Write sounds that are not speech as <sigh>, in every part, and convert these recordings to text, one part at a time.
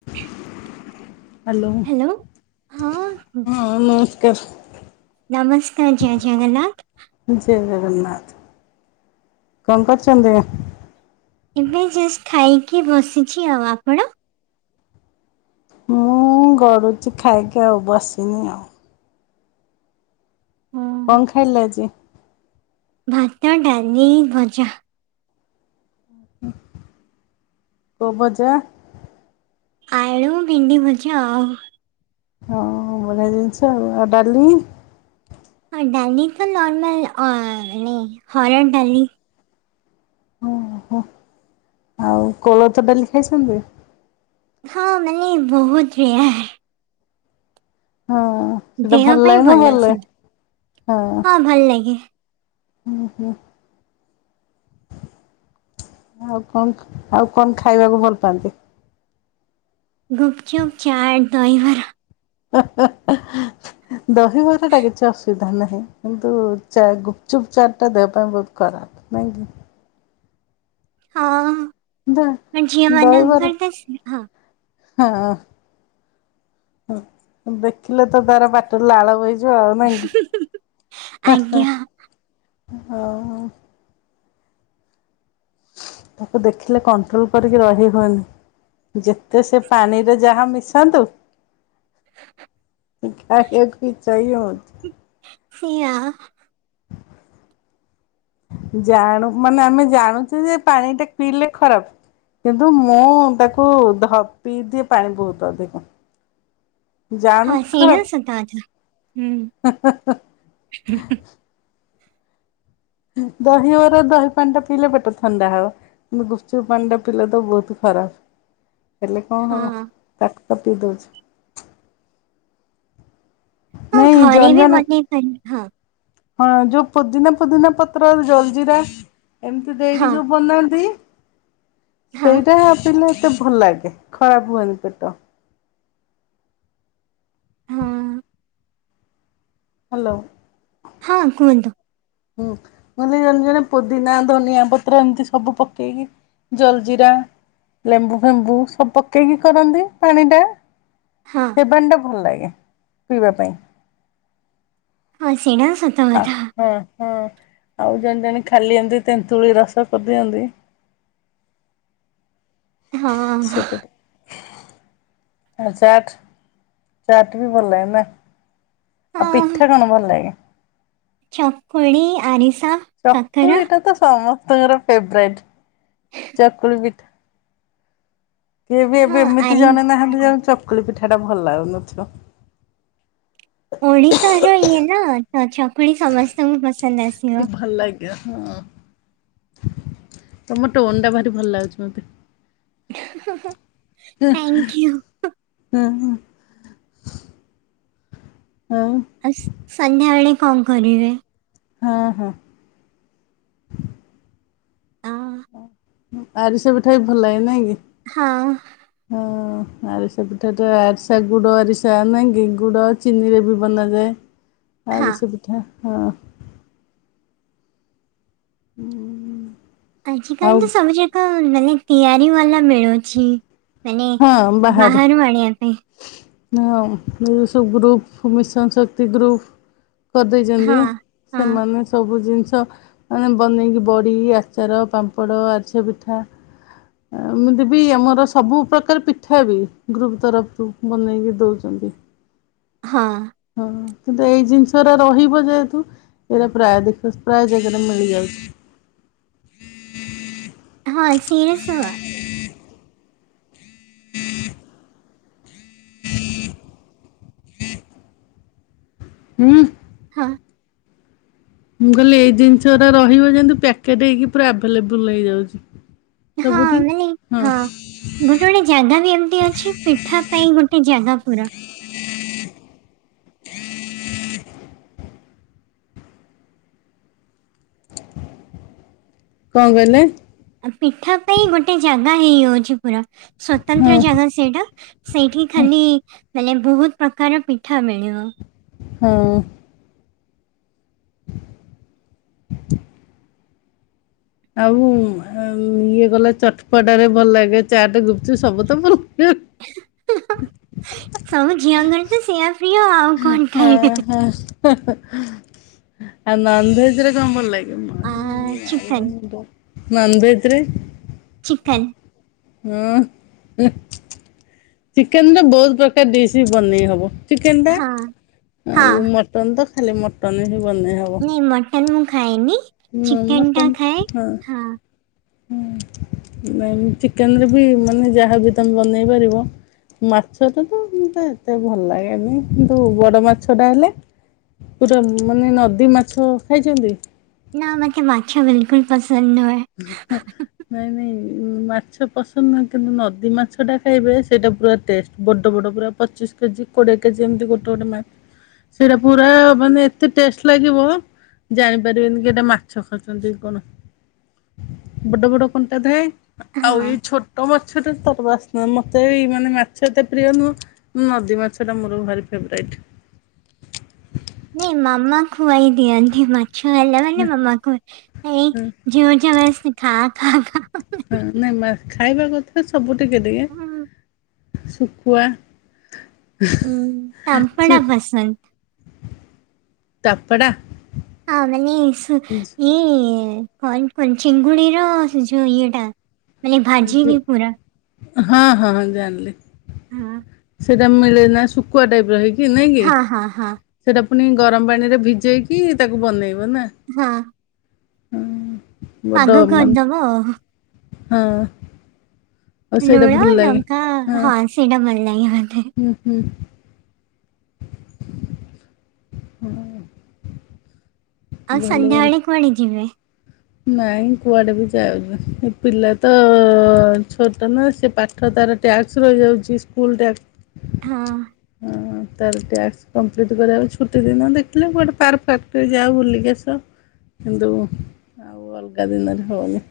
<inaudible> Hello ହଁ ନମସ୍କାର। ନମସ୍କାର ଜୟ ଜଗନ୍ନାଥ। ଜୟ ଜଗନ୍ନାଥ କଣ କରୁଛନ୍ତି? ଏବେ ଜଷ୍ଟ ଖାଇକି ବସିଛି ଆଉ ଆପଣ। ମୁଁ ଗଡୁଛି ଖାଇକି ଆଉ ବସିନି ଆଉ। ହଁ, କଣ ଖାଇଲେ ଆଜି? ଭାତ ଡାଲିି ଭଜା। ଉଁ ହୁଁ କୋଉ ଭଜା? ଆଳୁ ଭେଣ୍ଡି ଭଜା ଆଉ। ହଁ ହଁ ବଢିଆ ଜିନିଷ ଆଉ ଆଉ ଡାଲି। ହଁ ଡାଲି ତ ନର୍ମଲ ମାନେ ହରଡ ଡାଲି। ଓହୋ ଆଉ କୋଳଥ ଡାଲି ଖାଇଛନ୍ତି? ହଁ ମାନେ ବହୁତ ରେୟାର। ହଁ ସେଟା ଦେହ ଭଲ ପାଇଁ ଲାଗେ ନା ଭଲ ସେଟା ଲାଗେନି ହଁ। ଭଲ ଲାଗେ। ହୁଁ ହୁଁ। ଆଉ କଣ ଆଉ କଣ ଖାଇବାକୁ ଭଲ ପାଆନ୍ତି? ଗୁପଚୁପ୍ ଚାଟ୍ ଦହିବରା। ହେଁ ହେଁ ହଁ। <inaudible> ଦହିବରାଟା କିଛି ଅସୁବିଧା ନାହିଁ କିନ୍ତୁ ଚା ଗୁପଚୁପ୍ ଚାଟଟା ଦେହ ପାଇଁ ବହୁତ୍ ଖରାପ। ନାଇଁ କି? ହଁ ଝିଅ ଦହିବରା ମାନଙ୍କର ତ ହଁ ହଁ ଦେଖିଲେ ତ ତାର ପାଟିରୁ ଲାଳ ବହି ଯିବ ଆଉ ନାକି ହା ଆଜ୍ଞା ହା ଆଉ। ତାକୁ ଦେଖିଲେ କଣ୍ଟ୍ରୋଲ କରିକି ରହି ହୁଏନି। ଯେତେ ସେ ପାଣିରେ ଯାହା ମିଶାନ୍ତୁ। କିନ୍ତୁ ଖାଇବାକୁ ଇଛା ହିଁ ହଉଚି। ସେୟା। <inaudible> ଜାଣୁ ମାନେ ଆମେ ଜାଣୁଛୁ ଯେ ପାଣି ଟା ପିଇଲେ ଖରାପ। କିନ୍ତୁ ମୁଁ ତାକୁ ଧ ପିଇ ଦିଏ ପାଣି ବହୁତ ଅଧିକ। ହଁ ଜାଣୁଛି ସେଇଟା ତ ସତ କଥା ହୁଁ। ହା-ହା-ହା। <inaudible> ଦହିବରା ଦହି ପାଣି ଟା ପିଇଲେ ପେଟ ଥଣ୍ଡା ହବ। କିନ୍ତୁ ଗୁପଚୁପ୍ ପାଣିଟା ପିଲା ତ ବହୁତ ଖରାପ। ହେଲେ କଣ ହବ ହଁ। ତାକୁ ତ ପିଇ ଦଉଚୁ। ହଁ ନାଇଁ ଘରେ ଜଣେ ବି ଜଣେ ବନେଇ ପାରିବ ହଁ। ହଁ ଯୋଉ ପୋଦିନା ଫୋଦିନା ପତ୍ରରୁ ଜଲଜିରା ଏମତି ଦେଇକି ଯୋଉ ବନାନ୍ତି ସେଇଟା ପିଇଲେ ଏତେ ଭଲ ଲାଗେ ଖରାପ ହୁଏନି ପେଟ। ହାଲୋ। ହଁ କୁହନ୍ତୁ। ହୁଁ ମାନେ ଜଲଜିରା ପୋଦିନା ଧନିଆ ପତ୍ର ଏମତି ସବୁ ପକେଇକି ଜଲଜିିରା ଲେମ୍ବୁ ଫେମ୍ବୁ ସବୁ ପକେଇକି କରନ୍ତି ପାଣିଟା। ସେ ପାଣିଟା ଭଲ ଲାଗେ ପିଇବା ପାଇଁ। <unintelligible> ହା ହା ହା ଆଉ ଜଣେ ଜଣେ ଖାଲି ଏମତି ତେନ୍ତୁଳି ରସକୁ ଦିଅନ୍ତି। ସେଇଟା ତ ଆଉ ଚାଟ୍ ଚାଟ୍ ବି ଭଲ ଲାଗେ ନା। ଆଉ ପିଠା କଣ ଭଲ ଲାଗେ? ଚକୁଳି ଆରିସା କାକରା ଚକୁଳିଟା ତ ସମସ୍ତଙ୍କର ଫେବ୍ରାଇଟ୍ ଚକୁଳି ପି କିଏ ବି ଏବେ ହଁ ଏମିତି ଆରି ଜଣେ ନାହାନ୍ତି ହଁ, ଯାହାକୁ ଚକୁଳି ପିଠାଟା ଭଲ ଲାଗୁନଥିବ। ଓଡିଶାରେ ଇଏ ନା ତ ଚକୁଳି ସମସ୍ତଙ୍କୁ ପସନ୍ଦ ଆସିବ। ଏ ହଁ ତମ ଟୋନଟା ଭାରି ଭଲ ଲାଗୁଛି ମତେ। ଇହଁ ହଁ ହଁ। ହୁଁ। <unintelligible> ହଉ। ଆସ୍ ସନ୍ଧ୍ୟାବେଳେ କଁ କରିବେ? ହଁ ହଁ। ଆଁ ଉଁ ଆରିସା ପିଠା ବି ଭଲ ଲାଗେ ନାଇଁ କି। ହଁ। ହଁ ଆରିସା ପିଠା ତ ଆରିସା ଗୁଡ ଆରିସା ନାଇଁ କି ଗୁଡ ଚିନିରେ ବି ବନାଯାଏ। <unintelligible> ଆରିସା ପିଠା ହଁ। ହୁଁ ଆଜ କାଲି ତ ସବୁ ଯାକ ମାନେ ତିଆରି ବାଲା ମିଳୁଛି। ହଁ ବାହାରେ। ମୁ ଆଣିଆ ପେଇଁ। <unintelligible> ଯୋଉ ସବୁ ଗ୍ରୁପ୍ ମିଶନ ଶକ୍ତି ଗ୍ରୁପ୍ କରି ହଁ ଦେଇଛନ୍ତି ହଁ ସେମାନେ ସବୁ ଜିନିଷ ମାନେ ବନେଇକି ବଡି ଆଚାର ପାମ୍ପଡ ଆରିସା ପିଠା ଆ ଏମିତି ବିି ଆମର ସବୁ ପ୍ରକାର ପିଠା ବି ଗ୍ରୁପ୍ ତରଫ ରୁ ବନେଇକି ଦଉଚନ୍ତି। ହଁ। ହଁ କିନ୍ତୁ ଏଇ ଜିନିଷରା ରହିବ ଯେହେତୁ ଏଇରା ପ୍ରାୟ ଦେଖୁଚ୍ ପ୍ରାୟ ଜେଗାରେ ମିଳିଯାଉ ହଁ ସିରିଏସ୍ ହୁଅ। ହୁଁ। ହାଁ। ମୁଁ କହିଲି ଏଇ ଜିନିଷରା ରହିବ ଯେମତି ପ୍ୟାକେଟ୍ ହେଇକି ପୁରା ଆଭେଲେବୁଲ୍ ହେଇଯାଉଛି। ହଁ ସବୁଠି <unintelligible> ହଁ ଗୋଟେ ଗୋଟେ ଜାଗା ବି ଏମତି ଅଛି। ପିଠା ପାଇଁ ଗୋଟେ ଜାଗା ପୁରା। କଁ କହିଲେ? ଆ ପିଠା ପାଇଁ ଗୋଟେ ଜାଗା ହେଇଯାଉଛି ପୁରା ହଁ ସ୍ଵତନ୍ତ୍ର ଜାଗା ସେଇଟା। ସେଇଠି ଖାଲି ମାନେ ବହୁତ ପ୍ରକାର ର‌ ପିଠା ମିଳିବ। ହଁ। <inaudible> ଆଉ ଏଁ ଇଏ ଗଲା ଚଟପଟା ରେ ଭଲ ଲାଗେ ଚାଟ୍ ଗୁପ୍ ଚୁପ୍ ସବୁ ତ ମୋର ଫେ ସବୁ ଝିଅଙ୍କର ତ ସେୟା। ହାଁ ହାଁ ହେ ହେ ଆଉ ନନଭେଜରେ କଣ ଭଲ ଲାଗେ। ଆ ଚିକେନ୍ ନନଭେଜ୍ ରେ। ଚିକେନ୍। ହୁଁ ହେଁ ଚିକେନ୍ ରେ ବହୁତ ପ୍ରକାର ଡିସ୍ ବି ବନେଇ ହବ। ଚିକେନ୍ ଟା ହଁ ହଁ ଆଉ ମଟନ୍ ତ ଖାଲି ମଟନ୍ ରେ ହିଁ ବନେଇ ହବ। ନା ମଟନ୍ ମୁଁ ଖାଏନି ଚିକେନ୍ ଟା ଖାଏ ହଁ। ହୁଁ ନାଇଁ ମୁଁ ଚିକେନରେ ବି ମାନେ ଯାହାବି ତମେ ବନେଇ ପାରିବ। ମାଛଟା ତ ମତେ ଏତେ ଭଲ ଲାଗେନି କିନ୍ତୁ ବଡ ମାଛ ଟା ହେଲେ। ପୁରା ମାନେ ନଦୀ ମାଛ ଖାଇଛନ୍ତି। ନା ମତେ ମାଛ ବିଲକୁଲ ପସନ୍ଦ ନୁହେଁ। <unintelligible> ନାଇଁ ନାଇଁ ମାଛ ପସନ୍ଦ ନୁହେଁ କିନ୍ତୁ ନଦୀ ମାଛ ଟା ଖାଇବେ ସେଇଟା ପୁରା ଟେଷ୍ଟ। ବଡ଼ ବଡ଼ ପୁରା ପଚିଶ କେଜି କୋଡ଼ିଏ କେଜି ଏମିତି ଗୋଟେ ଗୋଟେ ମା ସେଇରା ପୁରା ମାନେ ଏତେ ଟେଷ୍ଟ ଲାଗିବ। ଜାଣି ପାରିବେନି କି ଏଇଟା ମାଛ ଖାଉଛନ୍ତି କଣ। ବଡ ବଡ କଣ୍ଟା ଥାଏ ହଁ ଆଉ ଏଇ ଛୋ ଟ ମାଛ ଟା ତାର ବାସ୍ନା ମତେ ବି ମାନେ ମାଛ ଏତେ ପ୍ରିୟ ନୁହଁ। ନଦୀ ମାଛ ଟା ମୋର ଭାରି ଫେବରାଇଟ। ନାଇଁ ମାମା ଖୁଆଇ ଦିଅନ୍ତି ମାଛ ହେଲା ମାନେ ହଁ ମାମା ଖୁଆଇ ଏଇ। ଜୋର୍ ଜବରଦସ୍ତି ଖା ଖା ଖା। ହଁ ନାଇଁ ମା ଖାଇବା କଥା ସବୁ ଟିକେ ଟିକେ ଶୁଖୁଆ। ତପେଡ଼ା। ହଁ ମାନେ ସୁ ଇଏ କଣ କୁହନ୍ତି ଚିଙ୍ଗୁଡି ର ସେ ଯୋଉ ଇଏଟା। ଏ ଯୋଉ ହଁ ହଁ ଜାଣିଲି। ସେଇଟା ମିଳେ ନା ଶୁଖୁଆ ଟାଇପ ର ହେଇକି ନାଇଁ କି। ସେଇଟା ପୁଣି ଗରମ ପାଣି ରେ ଭିଜେଇକି ତାକୁ ବନେଇବ ନା। ହଁ। ହୁଁ। ପାଗ କରି ଦବ। ହଁ। ଆଉ ସେଇଟା ଲୁଣ ଭଲ ଲାଗେ ଲଙ୍କା ହଁ ସେଇଟା ଭଲ ଲାଗେ ମୋତେ। ଉଁ ହୁଁ। ହୁଁ। ଆଉ ସନ୍ଧ୍ୟା ଭଲ। ବେଳେ କୁଆଡେ ଯିବେ। ନାଇଁ କୁଆଡେ ବି ଯାଉନି ଏ ପିଲା ତ ଛୋଟ ନା ସେ ପାଠ୍ ଠ ତାର ଟ୍ୟାକ୍ସ ରହି ଯାଉଛି ସ୍କୁଲ ଟ୍ୟାକ୍ସ। ହଁ। ହଁ ତାର ଟ୍ୟାସ୍କ କମ୍ପ୍ଲିଟ୍ କରିବାକୁ ଛୁଟି ଦିନ ଦେଖିଲେ କୁଆଡେ ପାର୍କ ଫାର୍ ଟିକେ ଯାଉ ବୁଲିକି ଆସୁ। କିନ୍ତୁ ଆଉ ଅଲଗା ଦିନରେ ହଉନି।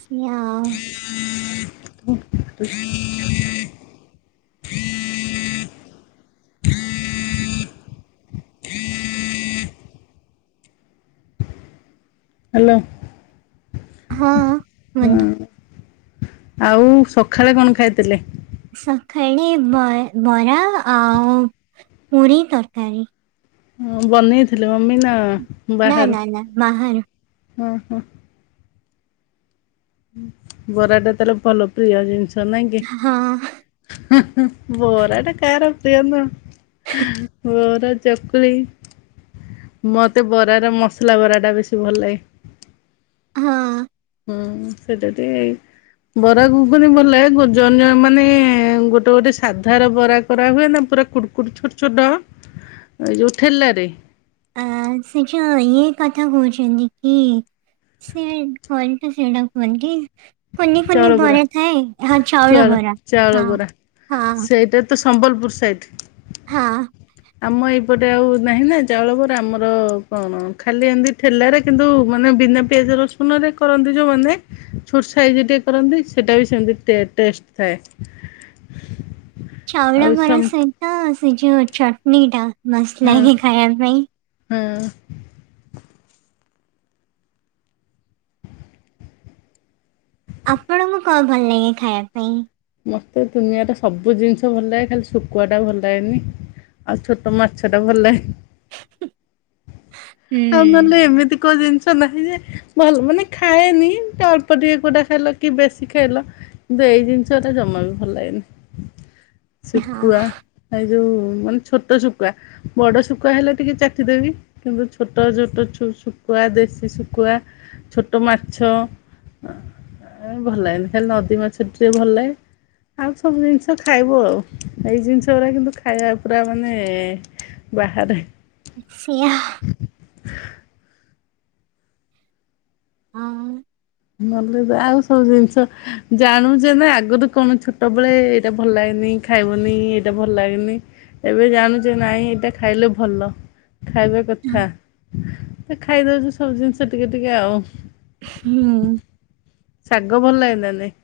ସେଇଆ। ଘୁ ହାଲୋ ହଁ। ବନ୍ଧୁ ଆଉ ସଖାଳେ କଣ ଖାଇଥିଲେ। ସଖାଳେ ବ ବରା ଆଉ ପୁରୀ ତରକାରୀ। ଓ ବନେଇ ଥିଲ ମମି ନା। ନା ବାହାରୁ? ନା ନା ବାହାରୁ। ହଁ ହଁ। ପରାଟା ତାର ଭଲ ପ୍ରିୟ ଜିନିଷ ନାଇଁ କି? ହଁ ହ ହ ବରା ଟା କାହାର ପ୍ରିୟ ନୁହ ବରା ଚକୁଳି ମତେ ବରା ର ମସଲା ବରା ଟା ବେଶୀ ଭଲ ଲାଗେ। ହଁ। ହୁଁ ସେଇଟା ଟିକିଏ ବରା ଘୁଗୁନି ଭଲ ଲାଗେ ଜଣେ ଜଣେ ମାନେ ଗୋଟେ ଗୋଟେ ସାଧାର ବରା କରା ହୁଏ। ନା ପୁରା କୁଡ କୁଟ ଛୋଟ ଛୋଟ ଏ ଯେଉଁ ଠେଲାରେ ସେଯୋଉ ଇଏ କଥା କହୁଛନ୍ତି କି? ସେ ଘରେ ତ ସେଇଟା କୁହନ୍ତି। କୁନି କୁନି ବରା ଥାଏ ହଁ ଚାଉଳ ବରା ହଁ ହଁ। ତୁ ସମ୍ବଲପୁର ସାଇଟ୍? ହଁ। ଆମ ଏଇପଟେ ଆଉ ନାହିଁ ନା ଚାଉଳବରା ଆମର କଣ ଖାଲି ଏମିତି ଠେଲାରେ କିନ୍ତୁ ମାନେ ବିନା ପିଆଜ ରସୁନ ରେ କରନ୍ତି ଯୋଉମାନେ ଛୋଟ ସାଇଜ ଟିକେ କରନ୍ତି। ସେଇଟା ବି ସେମିତି ଟେଷ୍ଟ ଥାଏ। ଚାଉଳ ଆଉ ବରା ସମ୍ ସହିତ ସେ ଯଉ ଚଟଣି ଟା ହଁ ବାସ୍ନା ଖାଇବା ପାଇଁ। ହଁ। ଆପଣଙ୍କୁ କଣ ଭଲ ଲାଗେ ଖାଇବା ପାଇଁ? ମତେ ଦୁନିଆରେ ସବୁ ଜିନିଷ ଭଲ ଲାଗେ। ଖାଲି ଶୁଖୁଆ ଟା ଭଲ ଲାଗେନି। ଆଉ ଛୋଟ ମାଛଟା ଭଲ ଲା ଆଉ ହୁଁ ନହେଲେ ଏମିତି କୋ ଜିନିଷ ନାହିଁ ଯେ ଭଲ ମାନେ ଖାଏନି ଅଳ୍ପ ଟିକେ କୁଟା ଖାଇଲ କି ବେଶି ଖାଇଲ କିନ୍ତୁ ଏଇ ଜିନିଷଟା ଜମା ବି ଭଲ ଲାଗେନି। ହଁ ଶୁକୁଆ ଏଇ ଯୋଉ ମାନେ ଛୋଟ ଶୁକୁଆ ବଡ ଶୁକୁଆ ହେଲେ ଟିକେ ଚାଟିଦେବି। କିନ୍ତୁ ଛୋଟ ଜୋଟ ଛୋ ଶୁକୁଆ ଦେଶୀ ଶୁକୁଆ ଛୋଟ ମାଛ ଆ ଭଲ ଲାଗେନି ଖାଲି ନଦୀ ମାଛ ଟିକେ ଭଲ ଲାଗେ। <unintelligible> ଆଉ ସବୁ ଜିନିଷ ଖାଇବୁ ଆଉ, ଏଇ ଜିନିଷ ଗୁରା କିନ୍ତୁ ଖାଇବା ପୁରା ମାନେ ବାହାରେ ସୋ ଇ ହା ହଁ। ନହେଲେ ଯାଆ ଆଉ ସବୁ ଜିନିଷ ଜାଣୁଛେ ନା ଆଗରୁ କଣ ଛୋଟ ବେଳେ ଏଇଟା ଭଲ ଲାଗେନି ଖାଇବୁନି ଏଇଟା ଭଲ ଲାଗେନି। ଏବେ ଜାଣୁଛେ ନାଇଁ ଏଇଟା ଖାଇଲେ ଭଲ। ଖାଇବା କଥା ଖାଇଦଉଚୁ ସବୁ ଜିନିଷ ଟିକେ ଟିକେ ଆଉ। ହୁଁ। ଶାଗ ଭଲ ଲାଗେ ନା ନାଇଁ?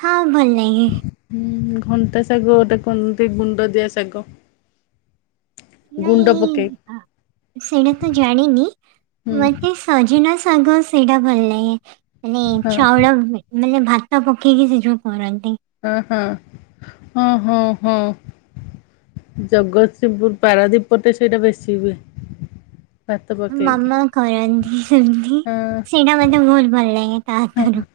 ହଁ ଭଲ ନାଗେ। ହୁଁ ଘଣ୍ଟା ଶାଗ ଗୋଟେ କୁନ୍ତି ଗୁଣ୍ଡଦିଆ ଶାଗ। ଗୁଣ୍ଡ ନାଇଁ ପକେଇ ଆ, ସେଇଟା ତ ଜାଣିନି ହୁଁ ମତେ ସଜନା ଶାଗ ସେଇଟା ଭଲ ଲାଗେ। ମାନେ ହଁ ଚାଉଳ ମାନେ ଭାତ ପକେଇକି ସେ ଯୋଉ କରନ୍ତି ହଁ ହଁ ହୁଁ ହୁଁ ହୁଁ। ଜଗତସିଂହପୁର ପାରାଦୀପ ପଟେ ସେଇଟା ବେଶୀ ହୁଏ। ଭାତ ପକେଇକି ମାମା କରନ୍ତି ସେମିତି ହଁ ସେଇଟା ମତେ ବହୁତ ଭଲ ଲାଗେ ତା ହାତୁରୁ।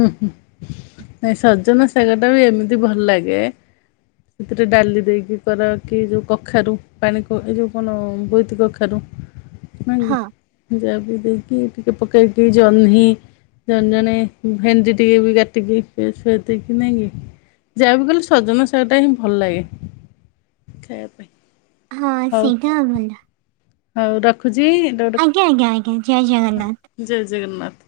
ଉ ହୁଁ ନାଇ ସଜନା ଶାଗଟା ବି ଏମିତି ଭଲ ଲାଗେ। ସେଥିରେ ଡାଲି ଦେଇକି କର କି ଯଉ କଖାରୁ ପାଣି କ ଏ ଯଉ କଣ ବୋଇତି କଖାରୁ? ନା ହଁ କି ଯାଆବି ଦେଇକି ଟିକେ ପକେଇକି ଜହ୍ନି ଜଣେ ଜଣେ ଭେଣ୍ଡି ଟିକେବି କାଟିକି ପିଆଜ ଫିଆଜ ଦେଇକି ନାକି ଯାଆବି କଲେ ସଜନା ଶାଗଟାହିଁ ଭଲ ଲାଗେ ଖାଇବା ପାଇଁ। ହଁ ହଉ ସେଇଟା ଭଲ। ହଉ ରଖୁଚି ର ଆଜ୍ଞା ଆଜ୍ଞା ଆଜ୍ଞା ଜୟ ଜଗନ୍ନାଥ। ଜୟ ଜଗନ୍ନାଥ।